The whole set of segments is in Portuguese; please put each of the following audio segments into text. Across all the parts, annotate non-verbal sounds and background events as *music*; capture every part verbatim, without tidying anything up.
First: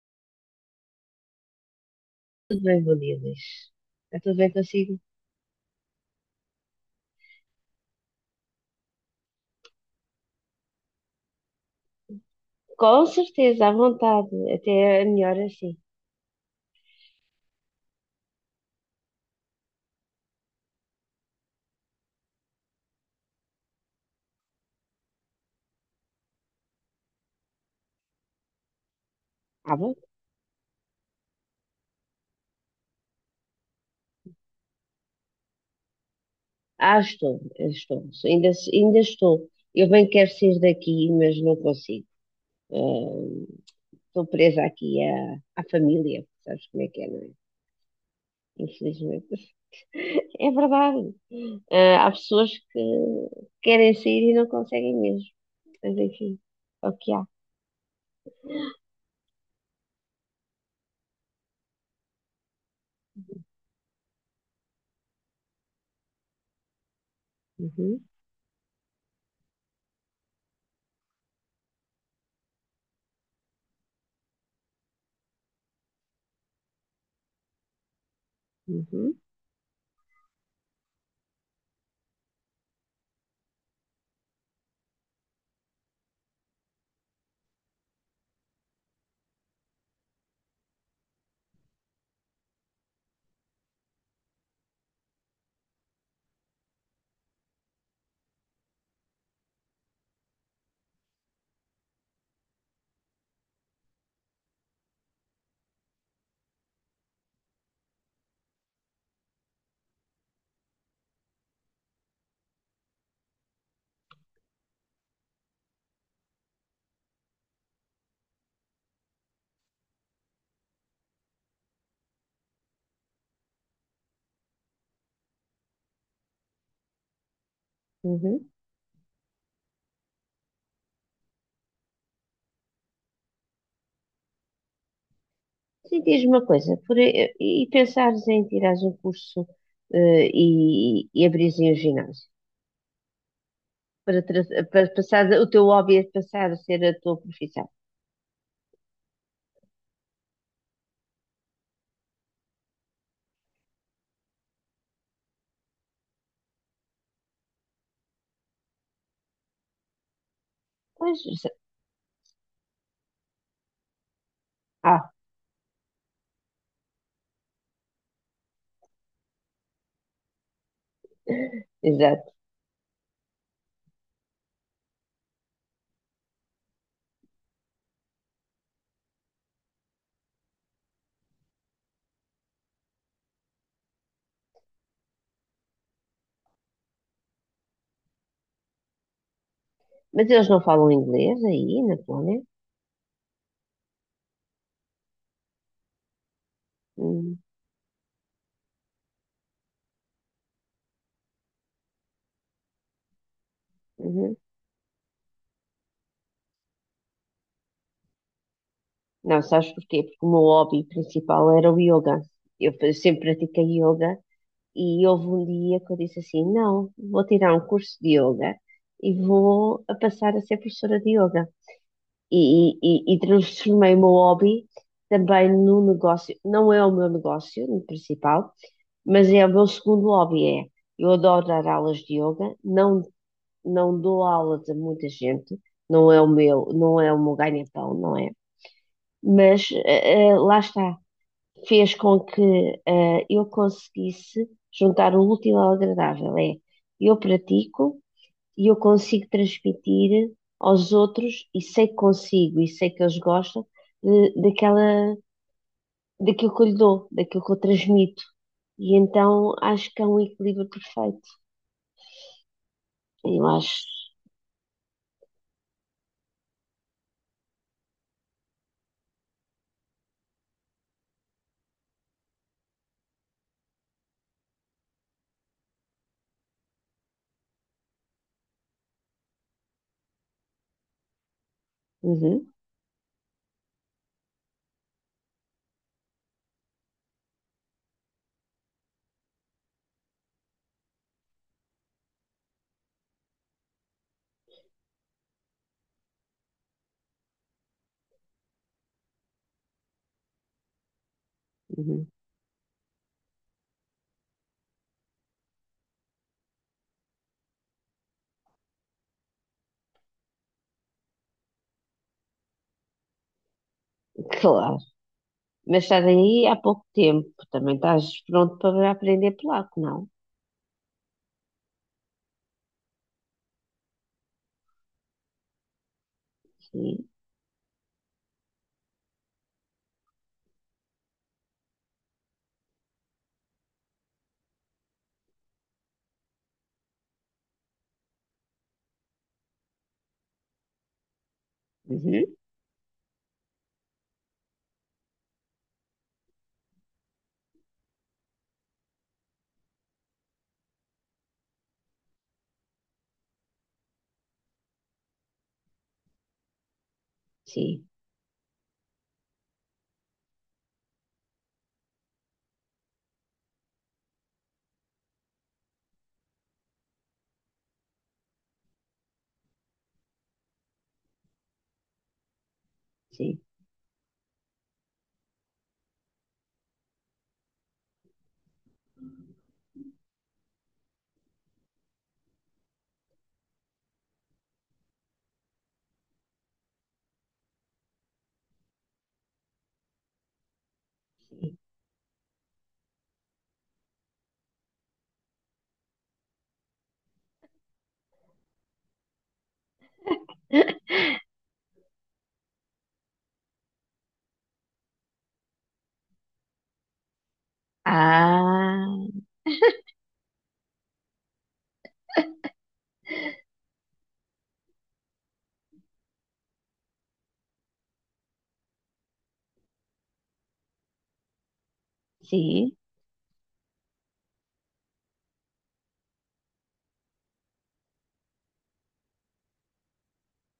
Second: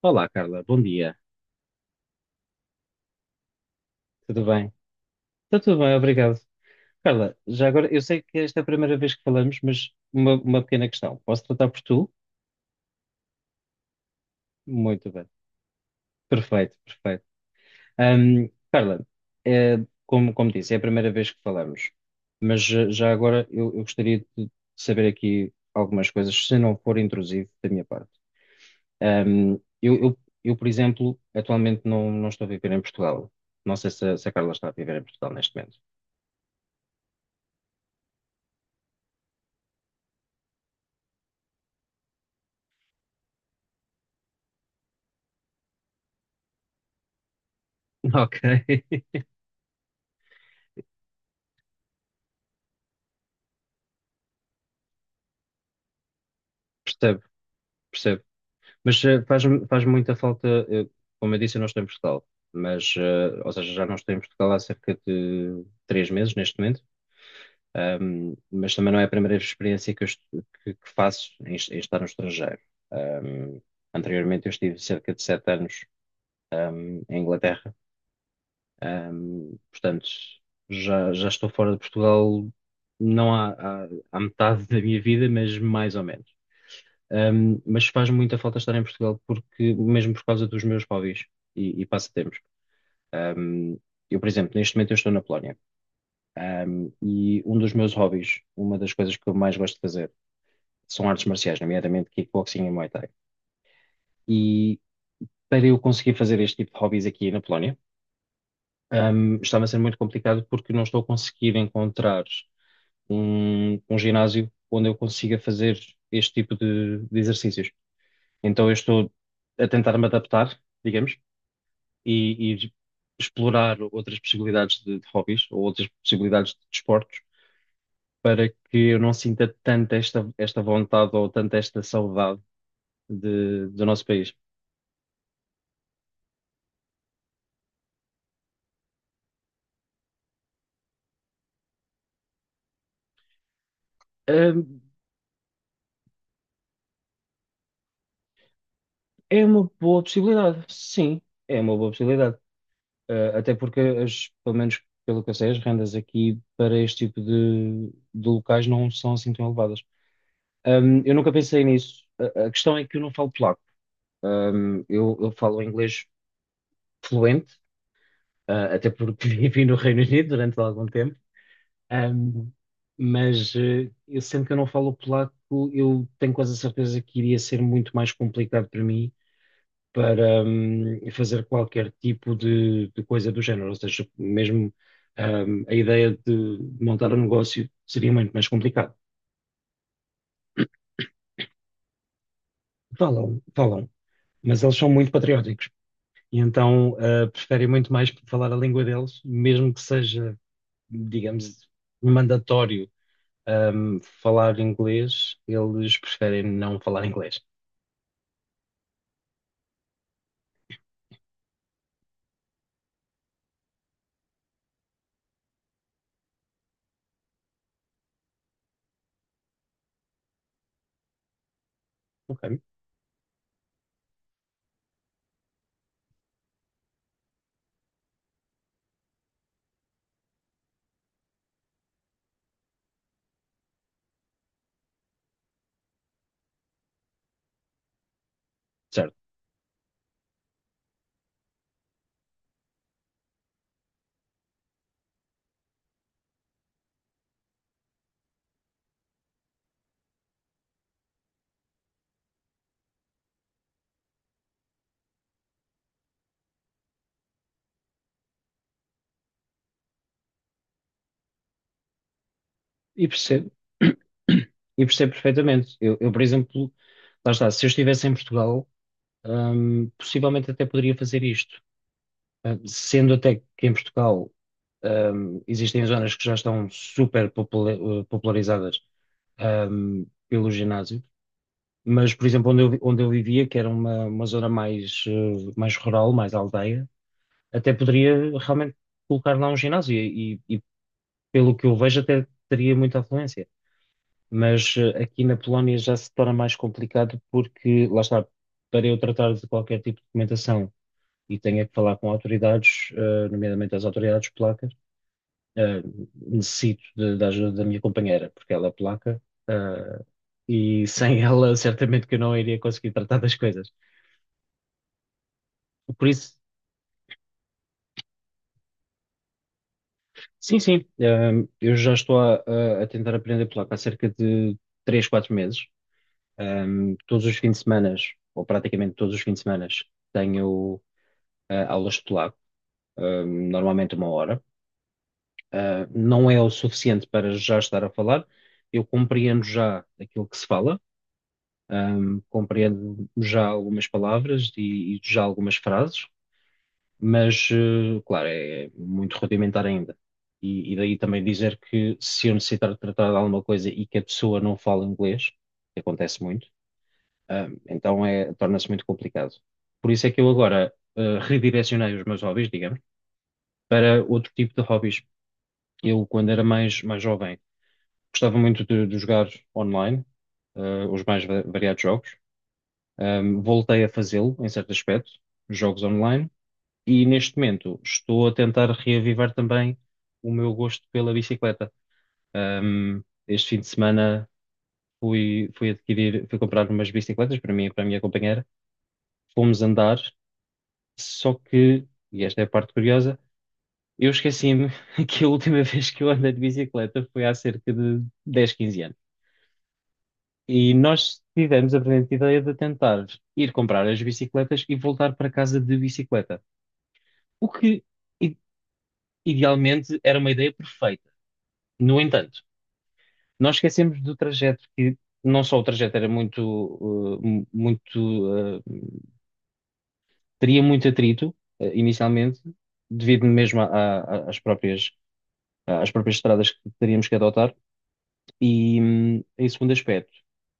Olá, Carla, bom dia. Tudo bem, bom dia, Luís. Está tudo Tudo bem bem? consigo? Está tudo bem, obrigado. Carla, já agora, eu sei que esta é a primeira vez que falamos, mas uma, uma pequena questão. Posso tratar por tu? Com certeza, à vontade. Até é Muito bem. melhor assim. Perfeito, perfeito. Ahm, Carla, eh, como, como disse, é a primeira vez que falamos, mas eh, já agora eu, eu gostaria de saber aqui algumas coisas, se não for intrusivo da minha parte. Ahm, Ah, bom? eu, eu- eu, por exemplo, atualmente não, não estou a viver em Portugal. Não sei se, se a Carla está a viver em Portugal neste momento. Ah, estou, estou. Ainda, ainda estou. Eu bem quero sair daqui, mas não consigo. Ahm, Estou presa aqui à, à família. Sabes como é que é, não é? *laughs* Ok. Infelizmente. *laughs* É verdade. Ah, há pessoas que querem sair e não conseguem mesmo. Mas enfim, é o que *laughs* há. Percebo. Mas eh, faz, faz muita falta, eh, como eu disse, eu não estou em Portugal, mas, eh, ou seja, já não estou em Portugal há cerca de três meses neste momento. Uhum, Ahm, mas também não é a primeira experiência que, eu est- que- que faço em, est- em estar no estrangeiro. Ahm, anteriormente eu estive cerca de sete anos, ahm, em Inglaterra. uhum, Ahm, portanto, já, já estou fora de Portugal, não há, há, há metade da minha vida, mas mais ou menos. Um, mas faz muita falta estar em Portugal porque mesmo por causa dos meus hobbies e, e passatempos. Um, eu, por exemplo, neste momento eu estou na Polónia. Um, e um dos meus hobbies, uma das coisas que eu mais gosto de fazer, são artes marciais, nomeadamente kickboxing e Muay Thai. E para eu conseguir fazer este tipo de hobbies aqui na Polónia, um, estava a ser muito complicado porque não estou a conseguir encontrar um, um ginásio onde eu consiga fazer este tipo de, de exercícios. Então eu estou a tentar me adaptar, digamos, e, e explorar outras possibilidades de, de hobbies ou outras possibilidades de desportos para uhum. que eu não sinta tanto esta, esta vontade ou tanto esta saudade de, do nosso país. Sim, diz-me uma coisa, por, e, e pensares em tirares um curso eh, e, e abrires aí um ginásio para, tra- Ahm, para passar o teu hobby a passar a ser a tua profissão. É uma boa possibilidade, sim, é uma boa possibilidade. Ah, até porque, as, pelo menos pelo que eu sei, as rendas aqui para este tipo de, de locais não são assim tão elevadas. Ahm, eu Pois, nunca exa- pensei nisso. A, a questão é que eu não falo polaco. Ahm, ah, eu, eu falo inglês fluente, ah, até porque *laughs* vivi no Reino Unido durante algum tempo. *laughs* exato. Ahm, mas eh, eu sendo que eu não falo polaco, eu tenho quase a certeza que iria ser muito mais complicado para mim para hum, fazer qualquer tipo de, de coisa do género. Ou seja, mesmo hum, a ideia de montar um negócio seria muito mais complicado. Mas eles não falam inglês aí na Polónia? Falam, falam, mas eles são muito patrióticos e então ah, Hum, preferem muito mais falar a língua deles, mesmo que seja, digamos, mandatório um, uhum. falar inglês, eles preferem não falar inglês. Não, sabes porquê? Porque o meu hobby principal era o yoga. Eu fa- sempre pratiquei yoga e houve um dia que eu disse assim: não, vou tirar um curso de yoga e vou a passar a ser professora de yoga. Ok, E, e, e- e transformei o meu hobby também num negócio. Não é o meu negócio principal, mas é o meu segundo hobby. É, eu adoro dar aulas de yoga, não, não dou aulas a muita gente, não é o meu, não é o meu ganha-pão, não é? certo. Mas eh, eh, lá está, fez com que eh, eu conseguisse juntar o útil ao agradável. É, eu pratico e eu consigo transmitir aos outros e sei que consigo e sei que eles gostam de- daquela, daquilo que eu lhe dou, daquilo que eu transmito. E então acho que é um equilíbrio perfeito. E Eu percebo. acho. *coughs* *clears throat* E percebo perfeitamente. Eu, eu, por exemplo, lá está, se eu estivesse em Portugal, um, possivelmente até poderia fazer isto. Uh, Sendo até que em Portugal, um, existem zonas que já estão super popula- uh, popularizadas, um, pelo ginásio. Mas, por exemplo, Uhum, onde eu, vi- onde eu vivia, que era uma, uma zona mais, uh, mais rural, mais aldeia, até poderia realmente colocar lá um ginásio e, e pelo que eu vejo até teria muita afluência. Mas eh, aqui na Polónia já se torna mais complicado porque, lá está, para eu tratar de qualquer tipo de documentação e tenha que falar uhum, com autoridades, eh, nomeadamente as autoridades polacas, eh, necessito de- da ajuda da minha companheira, porque ela é polaca, eh, e sem ela certamente que eu não iria conseguir tratar das coisas. claro. Mas estás Por aí isso, há pouco tempo. Também estás pronto para aprender polaco, não? sim, sim. Ahm, eu já estou a, a- a tentar aprender polaco há cerca de três, quatro meses. Ahm, Sim. todos os fins de semana, ou praticamente todos os fins de semana, tenho ah, aulas de polaco, ahm, normalmente uma hora. Ah, não é o suficiente para já estar a falar. Eu compreendo já aquilo que se fala, ahm, Uhum, compreendo já algumas palavras e, e já algumas frases, mas, eh, claro, é muito rudimentar ainda. E, e daí também dizer que se eu necessitar de tratar de alguma coisa e que a pessoa não fala inglês, que acontece muito, ah, sim, então é, torna-se muito complicado. Por isso é que eu agora, ah, redirecionei os meus hobbies, digamos, para outro tipo de hobbies. Eu, quando era mais, mais jovem, gostava muito de, de jogar online, ah, os mais va- variados jogos. Ah, sim. voltei a fazê-lo, em certo aspecto, jogos online. E neste momento estou a tentar reavivar também o meu gosto pela bicicleta. Ahm, este fim de semana fui, fui adquirir, fui comprar umas bicicletas para mim e para a minha companheira. Fomos andar, só que, e esta é a parte curiosa, eu esqueci-me *laughs* que a última vez que eu andei de bicicleta foi há cerca de dez, quinze anos. E nós tivemos a brilhante ideia de tentar ir comprar as bicicletas e voltar para casa de bicicleta. O que, i- Ah. idealmente, era uma ideia perfeita. No entanto, nós esquecemos do trajeto, que não só o trajeto era muito, uh, mu- muito, uh, teria muito atrito, uh, inicialmente, Sim. devido mesmo a- a- às próprias, às próprias estradas que teríamos que adotar. E, hum, em segundo aspecto,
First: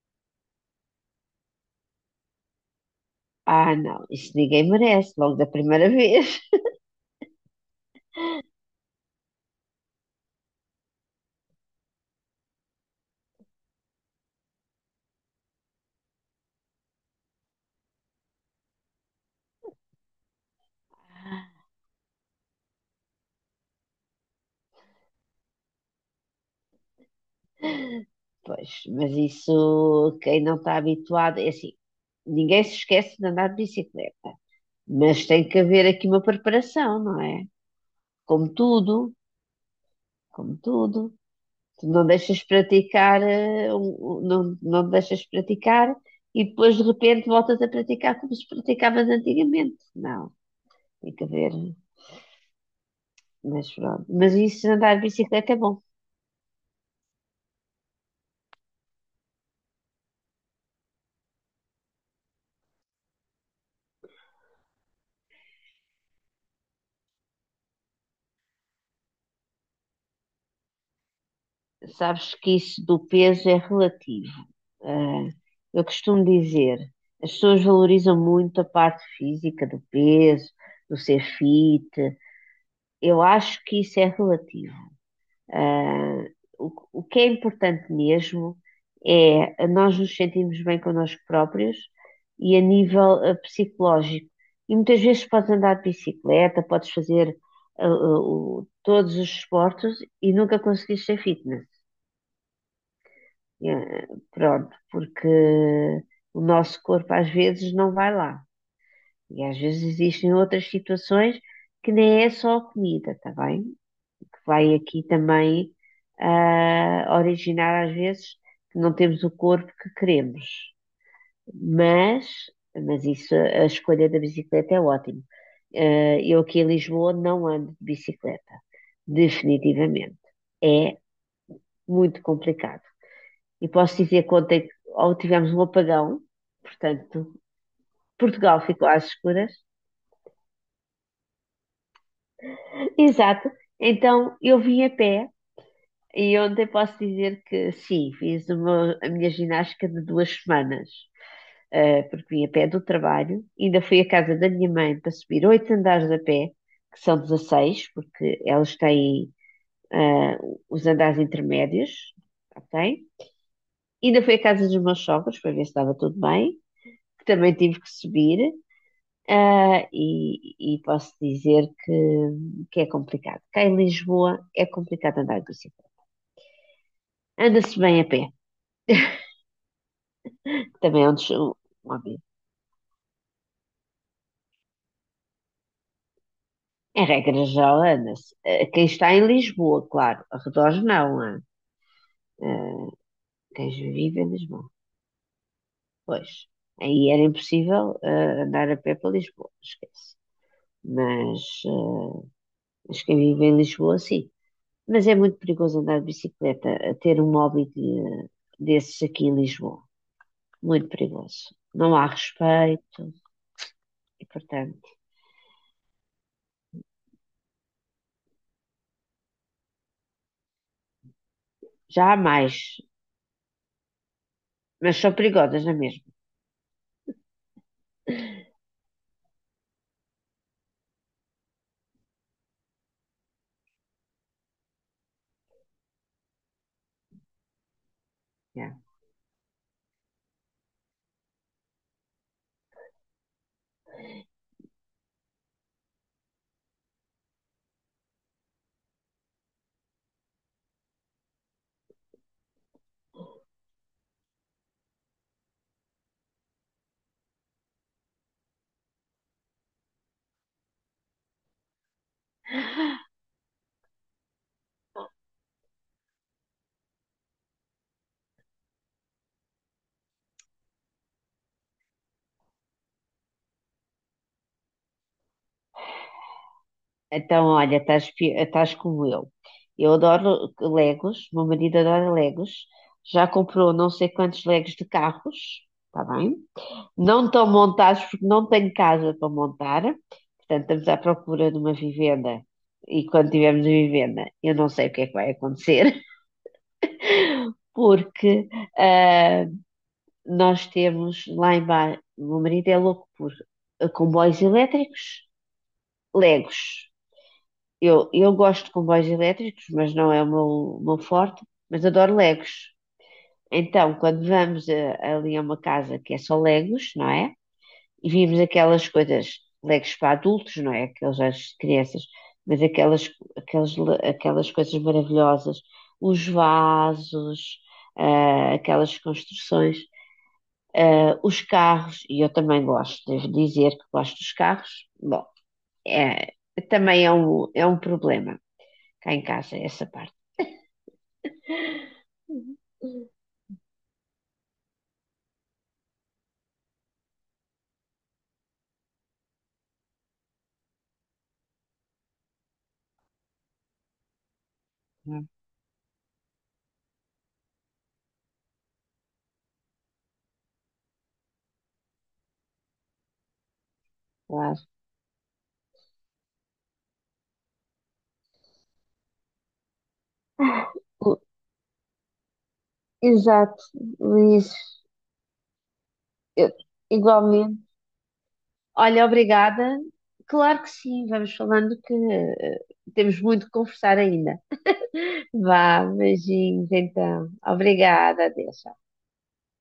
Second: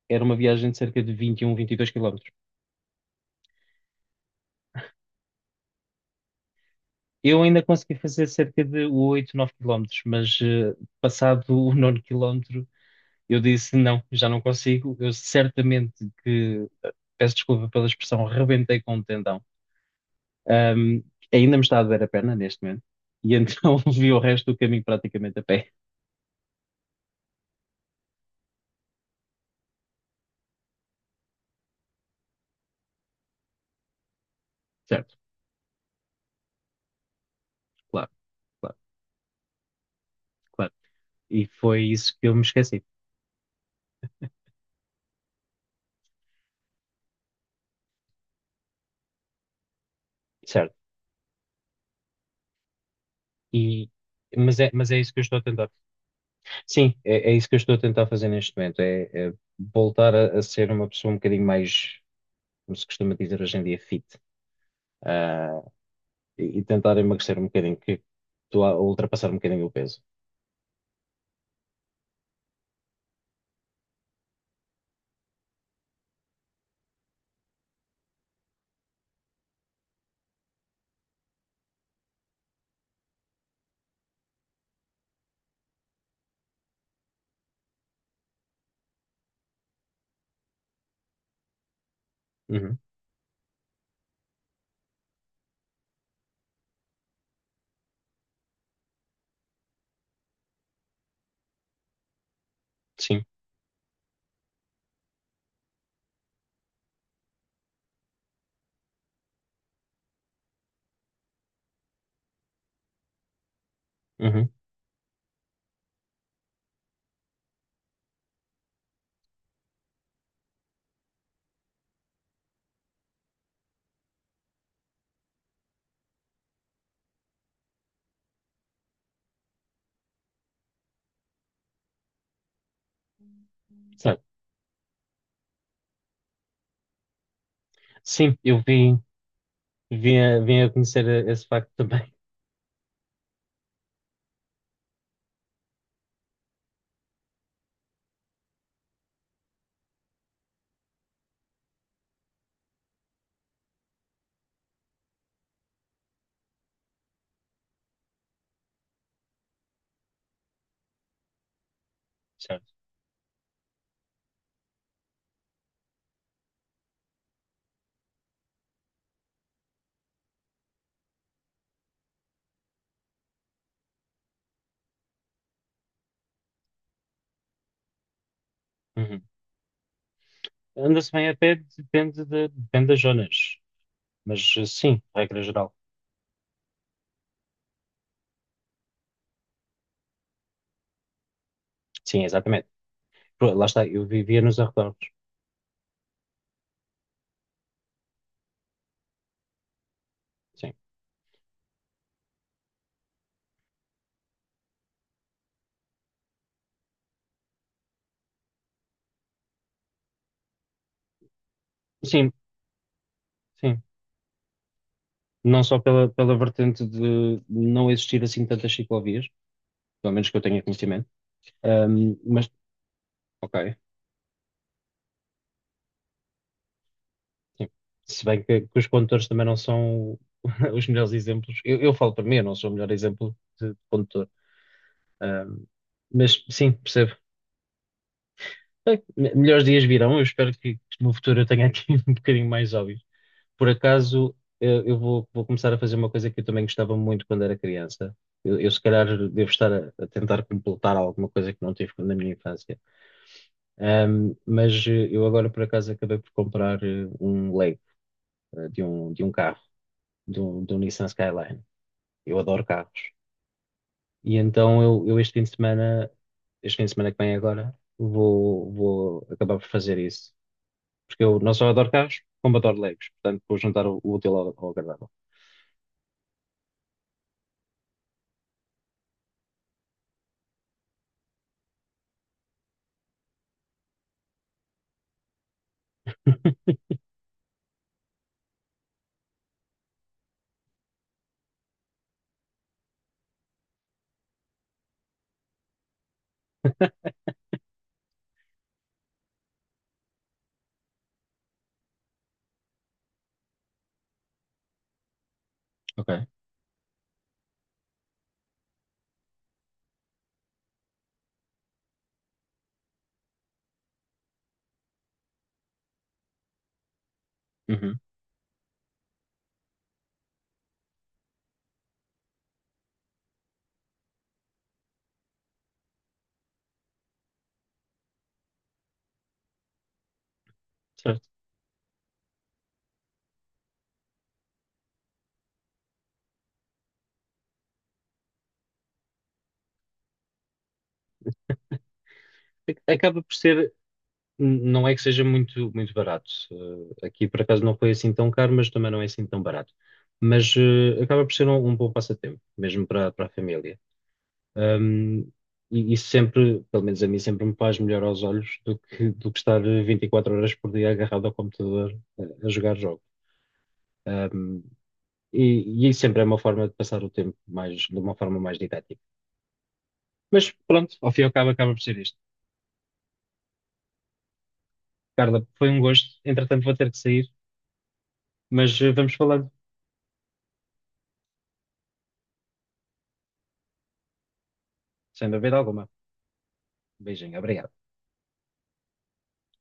era uma viagem de cerca de vinte vinte e um, vinte e dois quilómetros. Ah, não, isso ninguém merece, logo da primeira *laughs* vez. Eu ainda consegui fazer cerca de oito, nove quilómetros, mas uh, passado o nono quilómetro, eu disse não, já não consigo. Eu certamente que, eh, peço desculpa pela expressão, rebentei com o tendão. Um, ainda me está a doer a perna neste momento. E então *laughs* vi o resto do caminho praticamente a pé. Pois, mas isso, quem não está habituado, é assim, ninguém se esquece de andar de bicicleta, Certo, mas tem que haver aqui uma preparação, não é? claro, Como claro, tudo, como claro. tudo. E foi Tu não isso que eu me deixas esqueci. praticar, eh, um- um- não, não te deixas praticar e depois de repente voltas a praticar como se praticavas antigamente. Não, Certo. tem que haver, mas E, pronto. Mas mas, isso é, de mas andar é de isso que eu estou a bicicleta é tentar. bom. Sim, é, é isso que eu estou a tentar fazer neste momento. É, é voltar a, a ser uma pessoa um bocadinho mais, como se costuma dizer hoje em dia, fit. Ah, e, e tentar emagrecer um bocadinho, que estou a ultrapassar um bocadinho o peso. Sabes que isso do peso é relativo. Ah, eu costumo dizer, as pessoas valorizam muito a parte física do peso, do ser fit. Eu acho que isso é relativo. Ah, o, o que é importante mesmo é nós nos sentirmos bem connosco próprios e a Uhum, nível ah, psicológico. E muitas vezes podes andar de bicicleta, podes fazer ah, ah, o- todos os esportes e nunca conseguires ser fitness. sim, Eh, Pronto, porque o nosso corpo às vezes não vai lá. E às vezes existem outras situações que nem é só a comida, está bem? Que uhum, vai aqui também ah, originar às vezes que não temos o corpo que queremos. Mas, mas isso, a escolha da bicicleta é ótimo. Eh, eu aqui em Lisboa não ando de bicicleta, definitivamente. É muito complicado. E posso certo. dizer que ontem ou tivemos um apagão, portanto, Sim, Portugal eu ficou vim, às escuras. vim, a, vim a conhecer esse facto também. *laughs* Exato. Então eu vim a pé e ontem posso dizer que sim, fiz uma- a minha ginástica de duas semanas, eh, porque vim a pé do trabalho, ainda fui à casa da minha mãe para subir oito andares a pé, que são dezasseis porque elas têm eh, os andares intermédios, Certo. ok? Ainda fui à casa dos meus sogros para ver se estava tudo bem, que também tive que subir. Ah, e, e posso dizer que, que é complicado. Cá em Lisboa é complicado andar de bicicleta. Anda-se bem a pé, Uhum. também é Anda-se um, bem des- a um pé, óbvio. depende, de, depende das zonas, mas eh, sim, regra geral. Em regra geral, anda-se. Ah, quem está em Lisboa, claro, arredores não. Ah. Sim, exatamente. Ah, Pô, lá quem está, eu vive em vivia nos Lisboa. arredores. Pois, aí era impossível, ah, andar a pé para Lisboa, esquece. Sim, Mas, ah, mas quem vive em Lisboa, sim. Mas é muito perigoso andar de bicicleta, a ter um hobby de- desses aqui em Lisboa. Muito perigoso. Não há sim, respeito sim. e, portanto, Não só pela, pela vertente de não existir assim tantas ciclovias, pelo menos que eu tenha conhecimento, já ahm, há mas mais, ok, mas são perigosas na mesma. sim. Se bem que, que os condutores também não são *laughs* os melhores exemplos, eu, eu falo para mim, eu não sou o melhor exemplo de condutor. Ahm, mas sim, percebo. Yeah. Bem, me- melhores dias virão, eu espero que, que no futuro eu tenha aqui *laughs* um bocadinho mais óbvio. Por acaso, eu, eu vou, vou começar a fazer uma coisa que eu também gostava muito quando era criança. Eu, eu, se calhar, devo estar a, a tentar completar alguma coisa que não tive na minha infância. Ahm, mas eh, eu agora, por acaso, acabei por comprar eh, um Lego eh, de um, de um carro, de um, de um Nissan Skyline. Eu adoro carros. E então, eu, eu este fim de semana, este fim de semana que vem agora, vou, vou acabar por fazer isso. Porque eu não só adoro carros, como adoro Legos. Portanto, vou juntar o, o útil ao, ao agradável. Então, olha, estás, pi- estás como eu. Eu adoro Legos, meu marido adora Legos, já comprou não sei quantos Legos de carros, está bem? Não estão montados porque não tenho casa para montar, portanto, estamos à procura de uma vivenda. E quando tivermos a vivenda, eu não sei o que é que vai acontecer, *laughs* porque ah, nós temos lá em bar, o meu marido é louco por eh, comboios elétricos, Ok. Legos. Eu, eu gosto de comboios elétricos, mas não é o meu, o meu forte, mas adoro Legos. Então, quando vamos a- ali a uma casa que é só Legos, não é? Uhum. E vimos aquelas coisas, Legos para adultos, não é? Aqueles às crianças, mas aquelas, aquelas, aquelas coisas maravilhosas, os vasos, ah, aquelas construções. Ah, Certo. os carros, e eu também gosto, devo dizer que gosto dos carros, bom, é, também é um, é um problema cá em casa, essa parte. Acaba por ser, não é que seja muito, muito barato. Eh, Aqui por acaso não foi assim tão caro, mas também não é assim tão barato. Mas eh, acaba por ser um, um bom passatempo, mesmo para, para a família. Ahm, Hum. e, e sempre, pelo menos a mim, sempre me faz melhor aos olhos do que, do que estar vinte e quatro horas por dia agarrado ao computador a, a jogar jogos. Claro. Ahm, e, e sempre é uma forma de passar o tempo mais, de uma forma mais didática. Mas *laughs* pronto, ao O- fim e ao cabo acaba por ser isto. Exato, Luís, Carla, foi um gosto. eu- Entretanto, vou ter que sair. igualmente. Mas eh, Olha, vamos falando, obrigada. Claro que sim, vamos falando que eh, temos muito que conversar ainda. sem dúvida Vá, alguma. beijinhos então. Beijinho, obrigado. Obrigada, adeus.